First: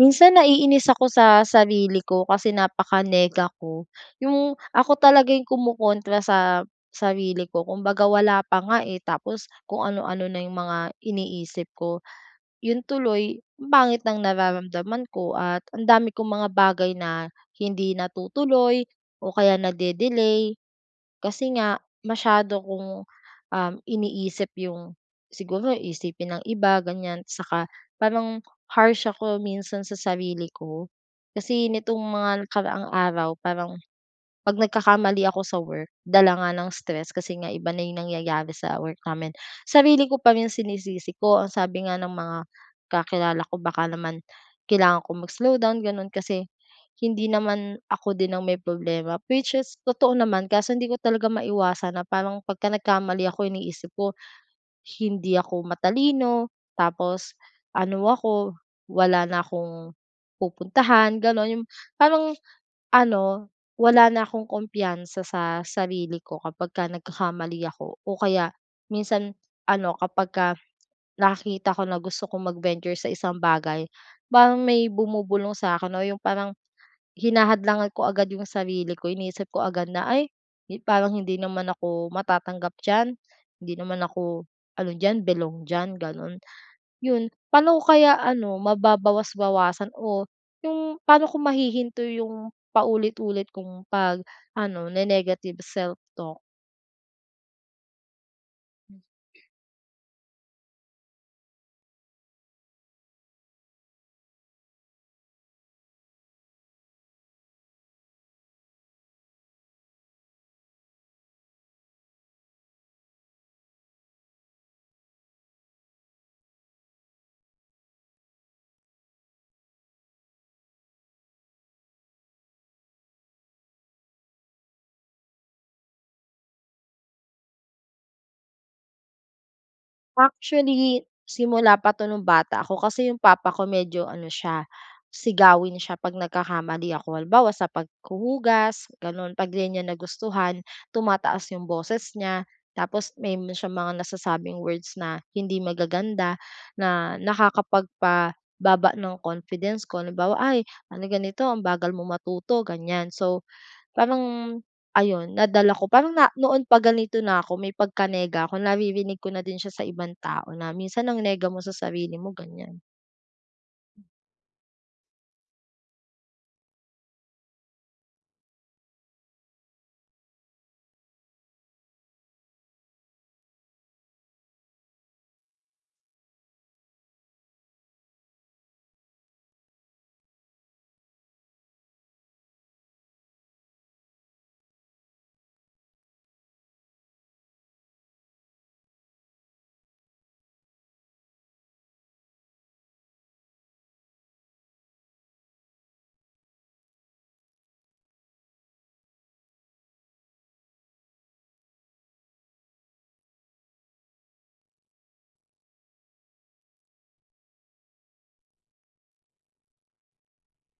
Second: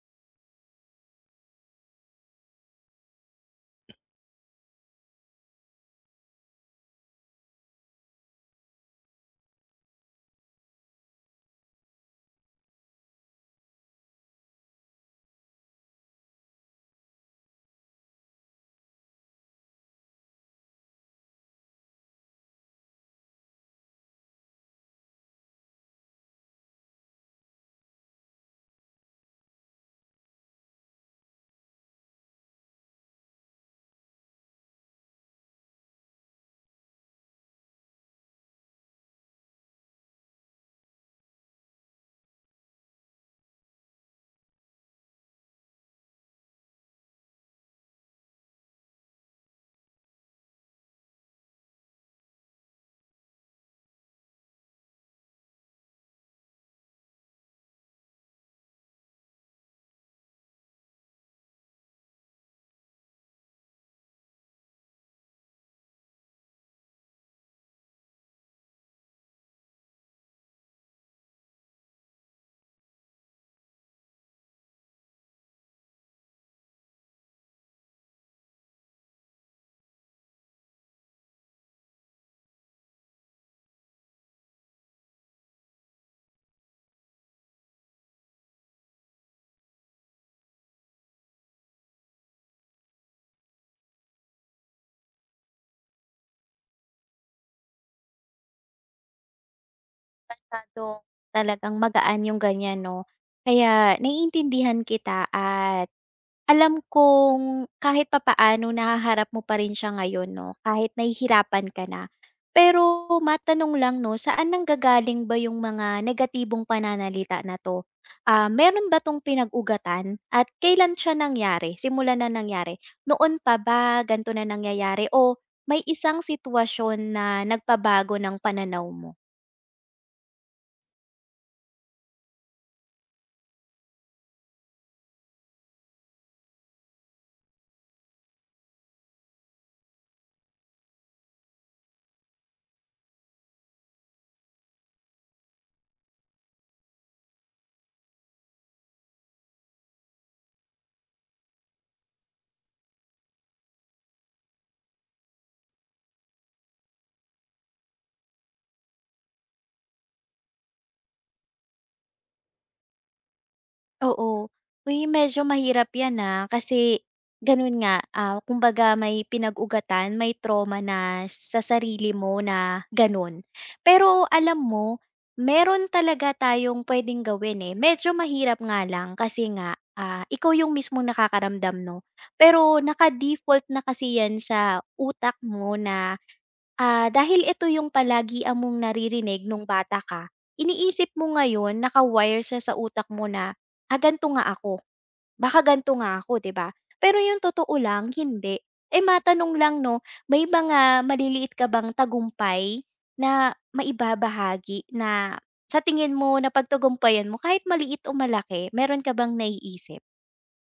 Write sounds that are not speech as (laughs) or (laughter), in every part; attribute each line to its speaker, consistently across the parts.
Speaker 1: Minsan naiinis ako sa sarili ko kasi napaka-nega ko. Yung ako talaga yung kumokontra sa sarili ko, kumbaga wala pa nga, eh, tapos kung ano-ano na yung mga iniisip ko. Yun tuloy, ang pangit ng nararamdaman ko at ang dami kong mga bagay na hindi natutuloy o kaya nade-delay. Kasi nga masyado kong, iniisip yung siguro isipin ng iba ganyan saka parang harsh ako minsan sa sarili ko. Kasi nitong mga nakaraang araw parang 'pag nagkakamali ako sa work dala nga ng stress kasi nga iba na yung nangyayari sa work namin, sarili ko pa rin sinisisi ko. Ang sabi nga ng mga kakilala ko baka naman kailangan ko mag-slow down gano'n kasi hindi naman ako din ang may problema, which is totoo naman kaso hindi ko talaga maiwasan na parang pagka nagkamali ako iniisip ko, hindi ako matalino, tapos ano ako, wala na akong pupuntahan gano'n, yung parang ano, wala na akong kumpiyansa sa sarili ko kapag ka nagkakamali ako o kaya minsan ano, kapagka nakakita ko na gusto kong mag-venture sa isang bagay, parang may bumubulong sa akin o yung parang hinahadlangan ko agad yung sarili ko, iniisip ko agad na, "Ay, hi parang hindi naman ako matatanggap diyan, hindi naman ako ano diyan, belong diyan." Gano'n. 'Yun, paano ko kaya ano, mababawas-bawasan o yung paano ko mahihinto yung paulit-ulit kong pag ano, ne-negative self-talk?
Speaker 2: Masyadong talagang magaan yung ganyan 'no. Kaya naiintindihan kita at alam kong kahit papaano nahaharap mo pa rin siya ngayon 'no, kahit nahihirapan ka na. Pero matanong lang 'no, saan nanggagaling ba yung mga negatibong pananalita na 'to? Meron ba 'tong pinag-ugatan at kailan siya nangyari, simula na nangyari? Noon pa ba ganito na nangyayari o may isang sitwasyon na nagpabago ng pananaw mo?
Speaker 1: Actually, simula pa 'to nung bata ako kasi yung papa ko medyo ano siya, sigawin siya 'pag nagkakamali ako. Halimbawa sa paghuhugas, gano'n. 'Pag di niya nagustuhan, tumataas yung boses niya, tapos may mga siyang mga nasasabing words na hindi magaganda, na nakakapagpababa ng confidence ko. Halimbawa, "Ay, ano ganito, ang bagal mo matuto", ganyan. So, parang ayun, nadala ko parang na noon pa ganito na ako may pagkanega ako naririnig ko na din siya sa ibang tao na minsan ang nega mo sa sarili mo ganyan.
Speaker 2: Oo. Uy, medyo mahirap 'yan, ah, kasi gano'n nga, ah, kumbaga may pinag-ugatan, may trauma na sa sarili mo na gano'n. Pero alam mo, meron talaga tayong puwedeng gawin, eh. Medyo mahirap nga lang kasi nga, ah, ikaw yung mismong nakakaramdam, 'no? Pero naka-default na kasi 'yan sa utak mo na. Dahil ito yung palagi among naririnig nung bata ka, iniisip mo ngayon, naka-wire siya sa utak mo na, "Ah, ganito nga ako. Baka ganito nga ako," 'di ba? Pero yung totoo lang, hindi. Eh, matanong lang 'no, may mga maliliit ka bang tagumpay na maibabahagi na sa tingin mo na napagtagumpayan mo kahit maliit o malaki, meron ka bang naiisip?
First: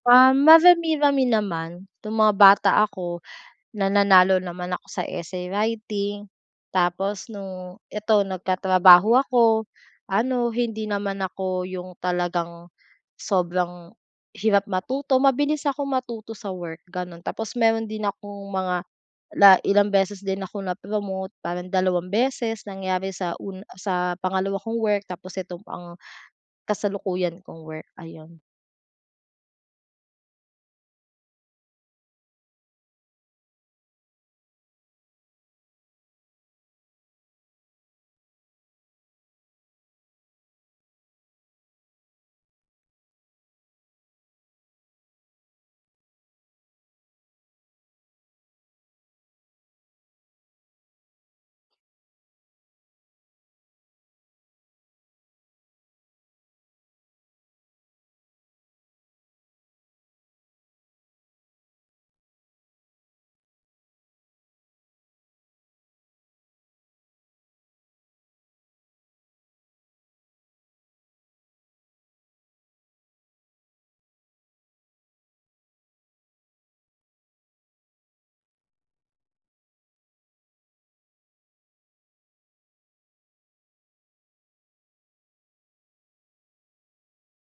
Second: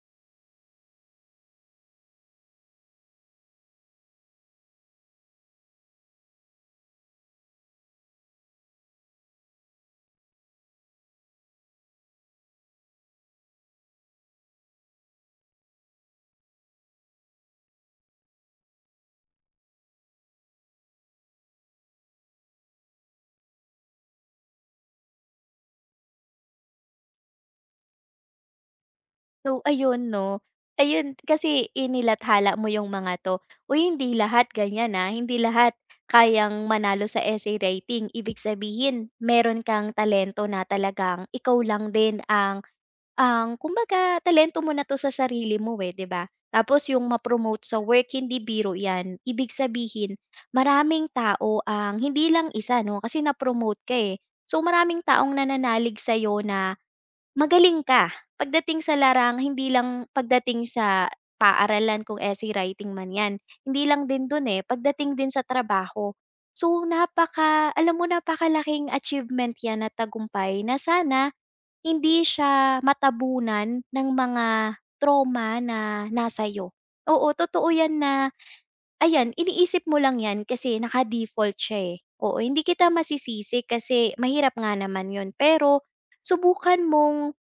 Speaker 1: Marami-rami naman, nung mga bata ako. Nananalo naman ako sa essay writing. Tapos nung ito nagkatrabaho ako, ano hindi naman ako yung talagang sobrang hirap matuto, mabilis ako matuto sa work gano'n. Tapos meron din akong mga ilang beses din ako na-promote, parang dalawang beses nangyari sa pangalawa kong work tapos ito ang kasalukuyan kong work, ayun.
Speaker 2: So, ayun 'no. Ayun, kasi inilathala mo yung mga 'to. Uy, hindi lahat ganyan, ah, hindi lahat kayang manalo sa essay writing. Ibig sabihin, meron kang talento na talagang ikaw lang din ang kumbaga talento mo na 'to sa sarili mo, eh, 'di ba? Tapos yung ma-promote sa work, hindi biro 'yan. Ibig sabihin, maraming tao ang hindi lang isa 'no, kasi na-promote ka, eh. So, maraming taong nananalig sa'yo na magaling ka pagdating sa larang, hindi lang pagdating sa paaralan kung essay writing man 'yan, hindi lang din do'n, eh, pagdating din sa trabaho. So, napaka, alam mo, napakalaking achievement 'yan at tagumpay na sana hindi siya matabunan ng mga trauma na nasa 'yo. Oo, totoo 'yan na ayan iniisip mo lang 'yan kasi naka-default siya, eh. Oo, hindi kita masisisi kasi mahirap nga naman 'yun pero subukan mong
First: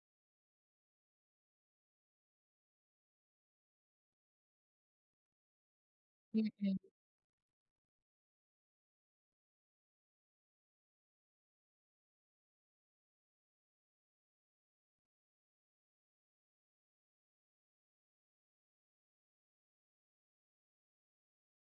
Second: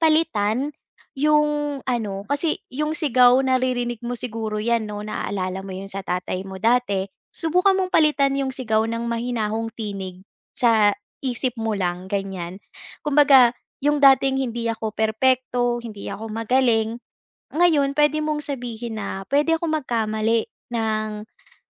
Speaker 2: palitan yung ano, kasi yung sigaw naririnig mo siguro 'yan 'no, naaalala mo 'yun sa tatay mo
Speaker 1: Mm.
Speaker 2: dati. Subukan mong palitan yung sigaw ng mahinahong tinig sa isip mo lang, ganiyan. Kumbaga yung dating, "Hindi ako perpekto, hindi ako magaling." Ngayon pwede mong sabihin na, "Pwede ako magkamali ng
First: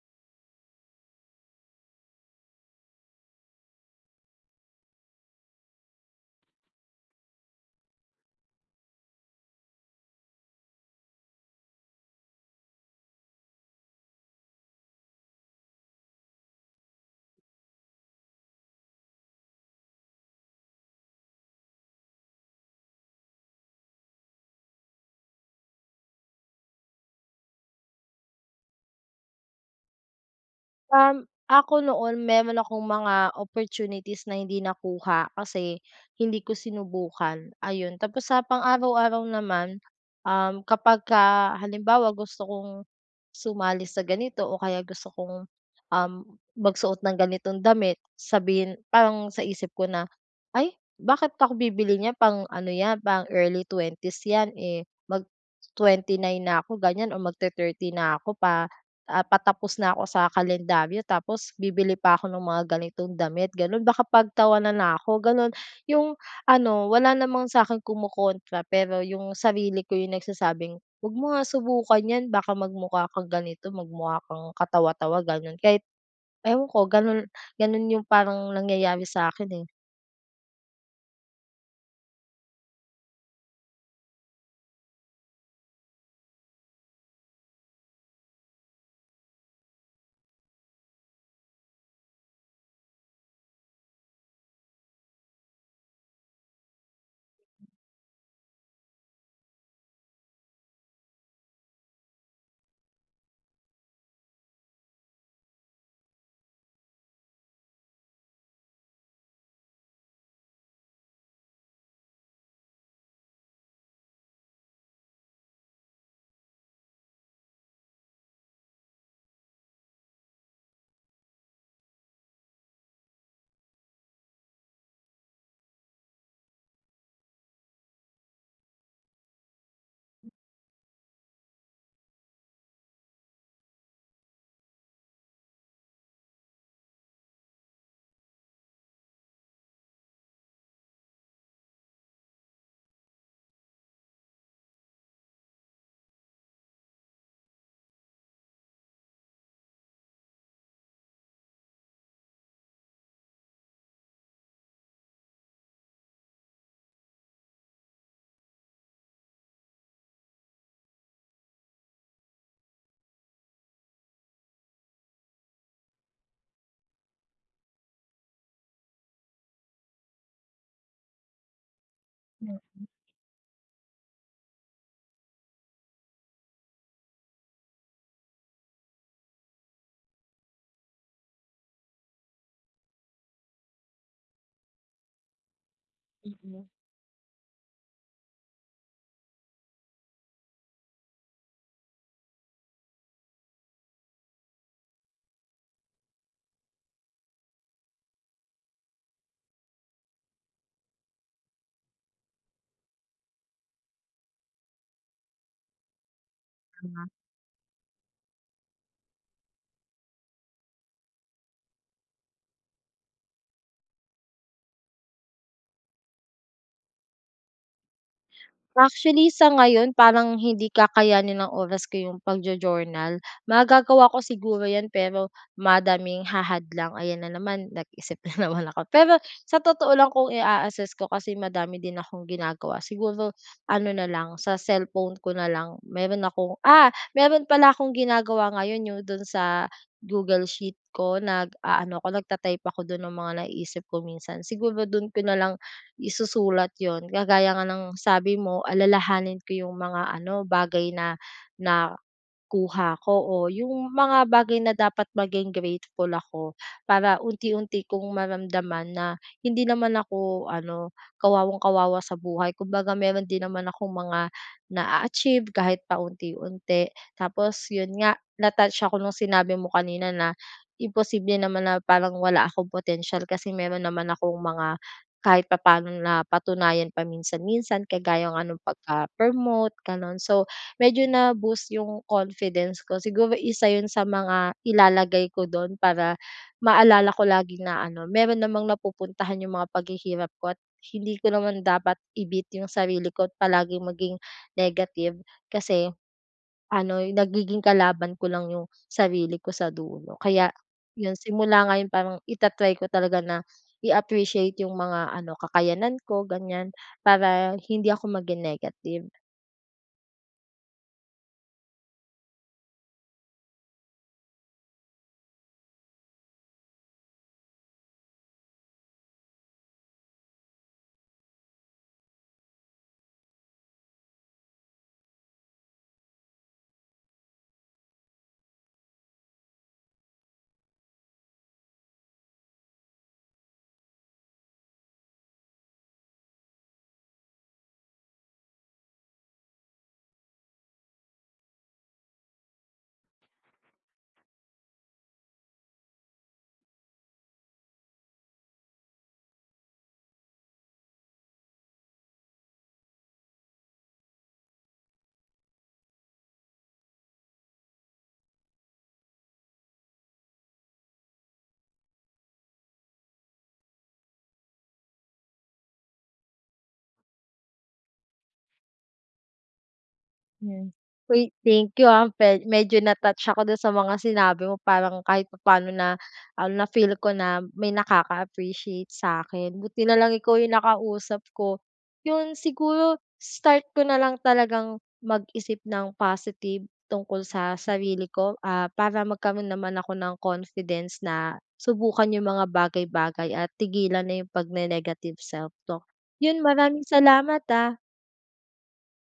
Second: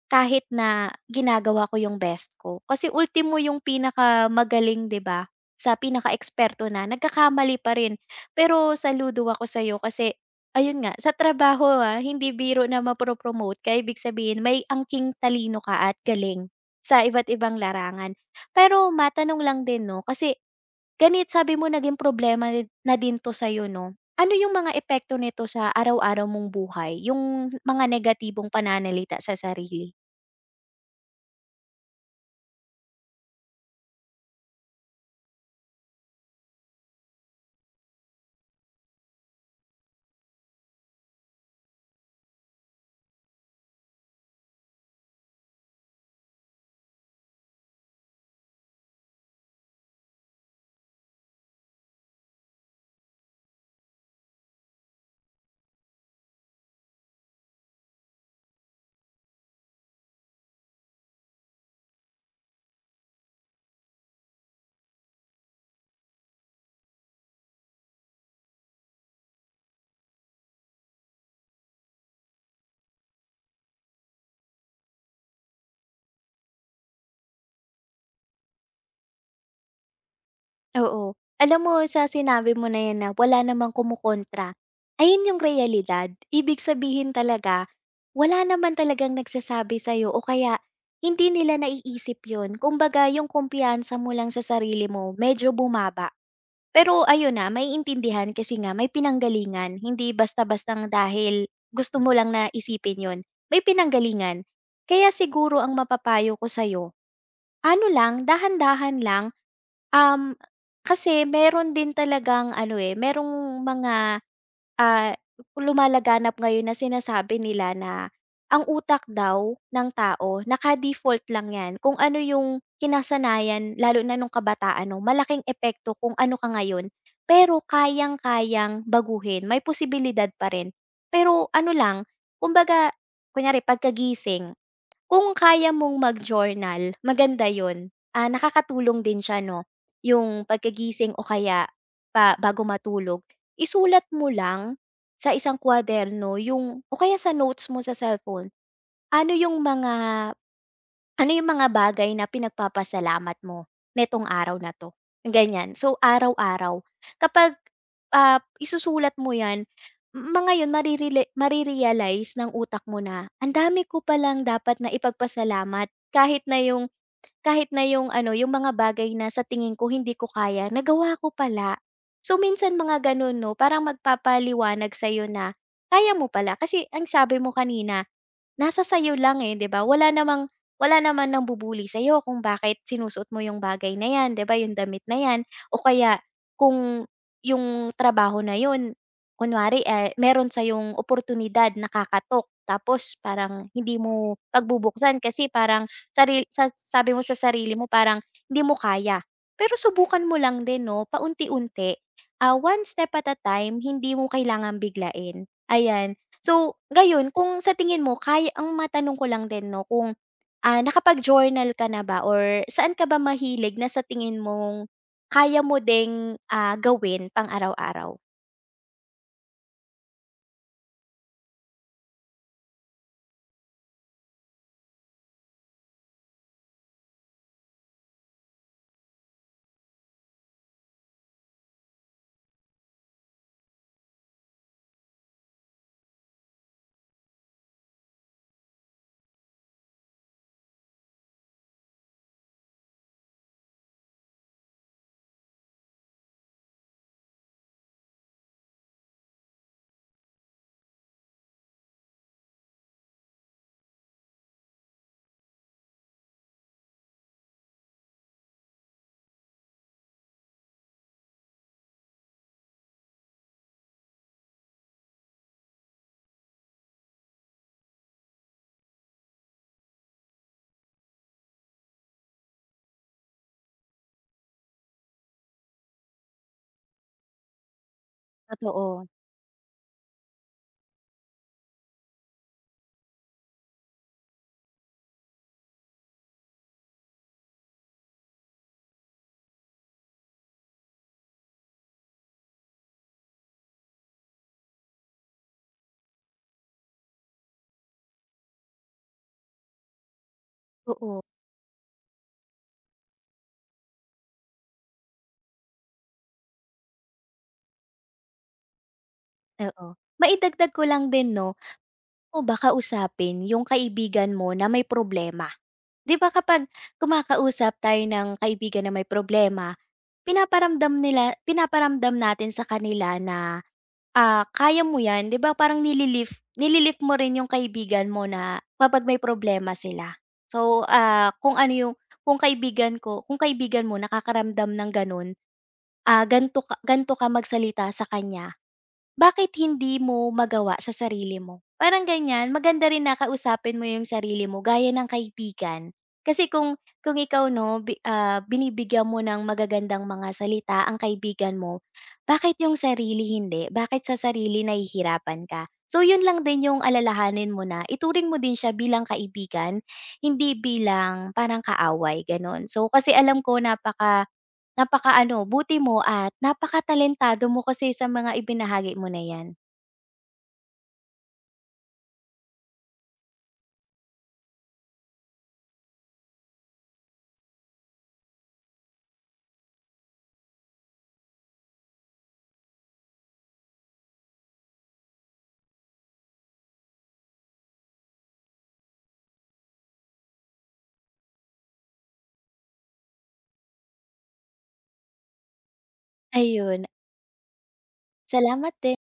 Speaker 2: kahit na ginagawa ko yung best ko." Kasi ultimo yung pinakamagaling, 'di ba, sa pinaka-eksperto na nagkakamali pa rin. Pero saludo ako sa sa'yo kasi ayun nga, sa trabaho, ah, hindi biro na mapo-promote ka. Ibig sabihin may angking talino ka at galing sa iba't ibang larangan. Pero matanong lang din 'no, kasi ganit sabi mo naging problema din 'to sa'yo 'no. Ano yung mga epekto nito sa araw-araw mong buhay, yung mga negatibong pananalita sa sarili?
Speaker 1: Ako noon meron akong mga opportunities na hindi nakuha kasi hindi ko sinubukan, ayun. Tapos sa pang-araw-araw naman, kapag ka halimbawa gusto kong sumali sa ganito o kaya gusto kong, um, magsuot ng ganitong damit, sabihin parang sa isip ko na, "Ay, bakit ako bibili niyan pang ano 'yan, pang early twenties 'yan, eh, mag-29 na ako," ganyan, o magte-30 na ako pa patapos na ako sa kalendaryo tapos bibili pa ako ng mga ganitong damit, gano'n. Baka pagtawanan na ako, gano'n. Yung ano, wala namang sa akin kumokontra pero yung sarili ko yung nagsasabing, "Wag mo nga subukan 'yan baka magmukha kang ganito, magmukha kang katawa-tawa," gano'n. Kahit ewan ko gano'n yung parang nangyayari sa'kin, eh.
Speaker 2: Oo. Alam mo sa sinabi mo na 'yan na wala namang kumokontra, ayun yung realidad. Ibig sabihin talaga, wala naman talagang nagsasabi sa'yo o kaya hindi nila naiisip yun. Kumbaga yung kumpiyansa mo lang sa sarili mo medyo bumaba. Pero ayun na, may intindihan kasi nga may pinanggalingan. Hindi basta-bastang dahil gusto mo lang na isipin yun, may pinanggalingan. Kaya siguro ang mapapayo ko sa'yo, ano lang, dahan-dahan lang. Um, Kasi meron din talagang ano, eh, merong mga, ah, lumalaganap ngayon na sinasabi nila na ang utak daw ng tao naka-default lang 'yan kung ano yung kinasanayan, lalo na nung kabataan 'no, malaking epekto kung ano ka ngayon, pero kayang-kayang baguhin, may posibilidad pa rin. Pero ano lang, kumbaga kunyari pagkagising, kung kaya mong mag-journal, maganda yun. Ah, nakakatulong din siya 'no, yung pagkagising o kaya pa bago matulog, isulat mo lang sa isang kuwaderno yung o kaya sa notes mo sa cellphone, ano yung mga ano yung mga bagay na pinagpapasalamat mo netong araw na 'to? Ganyan. So, araw-araw kapag, ah, isusulat mo 'yan, mga 'yun marirele mare ng utak mo na, "Ang dami ko palang dapat na ipagpasalamat." Kahit na yung ano, yung mga bagay na sa tingin ko hindi ko kaya, nagawa ko pala. So,
Speaker 1: Mm.
Speaker 2: minsan mga gano'n 'no, parang magpapaliwanag sa'yo na kaya mo pala. Kasi ang sabi mo kanina nasa sa'yo lang, eh, 'di ba? Wala namang wala naman nambu-bully sa'yo kung bakit sinusuot mo yung bagay na 'yan, 'di ba, yung damit na 'yan o kaya
Speaker 1: Mm, mm.
Speaker 2: kung yung trabaho na yun kunwari, eh, meron sa yung oportunidad na kakatok tapos parang hindi mo pagbubuksan kasi parang sa sabi mo sa sarili mo parang hindi mo kaya. Pero subukan mo lang din 'no, paunti-unti, ah, one step at a time, hindi mo kailangang biglain, ayan. So, gayon kung sa tingin mo kaya, ang matanong ko lang din 'no kung, ah, nakapag-journal ka na ba or saan ka ba mahilig na sa tingin mong kaya mo ding, ah, gawin pang araw-araw?
Speaker 1: Actually, sa ngayon parang hindi kakayanin ng oras ko yung pagjo-journal. Magagawa ko siguro 'yan pero madaming hahad lang, ayan na naman nag-isip na (laughs) naman ako. Pero sa totoo lang kung i-a-assess ko kasi madami din akong ginagawa, siguro ano na lang, sa cellphone ko na lang meron pala akong ginagawa ngayon yung dun sa Google Sheet ko nag-aano ako, nagta-type ako dun ng mga naiisip ko minsan. Siguro dun ko na lang isusulat 'yun. Kagaya nga ng sabi mo, alalahanin ko yung mga ano, bagay na na kuha ko o yung mga bagay na dapat maging grateful ako para unti-unti kong maramdaman na hindi naman ako ano, kawawang-kawawa sa buhay. Kumbaga meron din naman akong mga na achieve kahit pa unti. Tapos yun nga, na-touch ako nung sinabi mo kanina na imposible naman na parang wala akong potential kasi meron naman akong mga kahit papaano na patunayan paminsan-minsan kagaya nga nung
Speaker 2: Totoo.
Speaker 1: pagka-promote, gano'n. So, medyo na-boost yung confidence ko. Siguro isa yun sa mga ilalagay ko dun para maalala ko lagi na ano, meron namang napupuntahan yung mga paghihirap ko at hindi ko naman dapat ibit yung sarili ko at palaging maging negative kasi ano, nagiging kalaban ko lang yung sarili ko sa dulo. Kaya yun,
Speaker 2: Oo,
Speaker 1: simula ngayon parang itatry ko talaga na i-appreciate yung mga ano, kakayanan ko, ganyan, para hindi ako maging negative.
Speaker 2: oo. Maidagdag ko lang din 'no, o baka usapin yung kaibigan mo na may problema. 'Di ba kapag kumakausap tayo ng kaibigan na may problema, pinaparamdam natin sa kanila na, "Ah, kaya mo 'yan." 'Di ba parang nili-lift mo rin yung kaibigan mo na kapag may problema sila. So, ah, kung ano yung kung kaibigan ko kung kaibigan mo nakakaramdam ng gano'n, ah, gan'to ka magsalita sa kanya, bakit hindi mo magawa sa sarili mo? Parang ganyan, maganda rin na kausapin mo yung sarili mo gaya ng kaibigan. Kasi kung ikaw 'no, binibigyan mo ng magagandang mga salita ang kaibigan mo, bakit yung sarili hindi? Bakit sa sarili nahihirapan ka? So yun lang din yung alalahanin mo na ituring mo din siya bilang kaibigan, hindi bilang parang kaaway, gano'n. So kasi alam ko napakaano, buti mo at napakatalentado mo kasi sa mga ibinahagi mo na 'yan.
Speaker 1: Hmm. Uy, thank you, medyo na-touch ako dun sa mga sinabi mo parang kahit papaano na ano, na-feel ko na may nakaka-appreciate sa'kin. Buti na lang ikaw yung nakausap ko. Yun, siguro start ko na lang talagang mag-isip ng positive tungkol sa sarili ko, para magkaroon naman ako ng confidence na subukan yung mga bagay-bagay at tigilan na yung pagne-negative self-talk. Yun,
Speaker 2: Ayun,
Speaker 1: maraming salamat, ah.
Speaker 2: salamat din.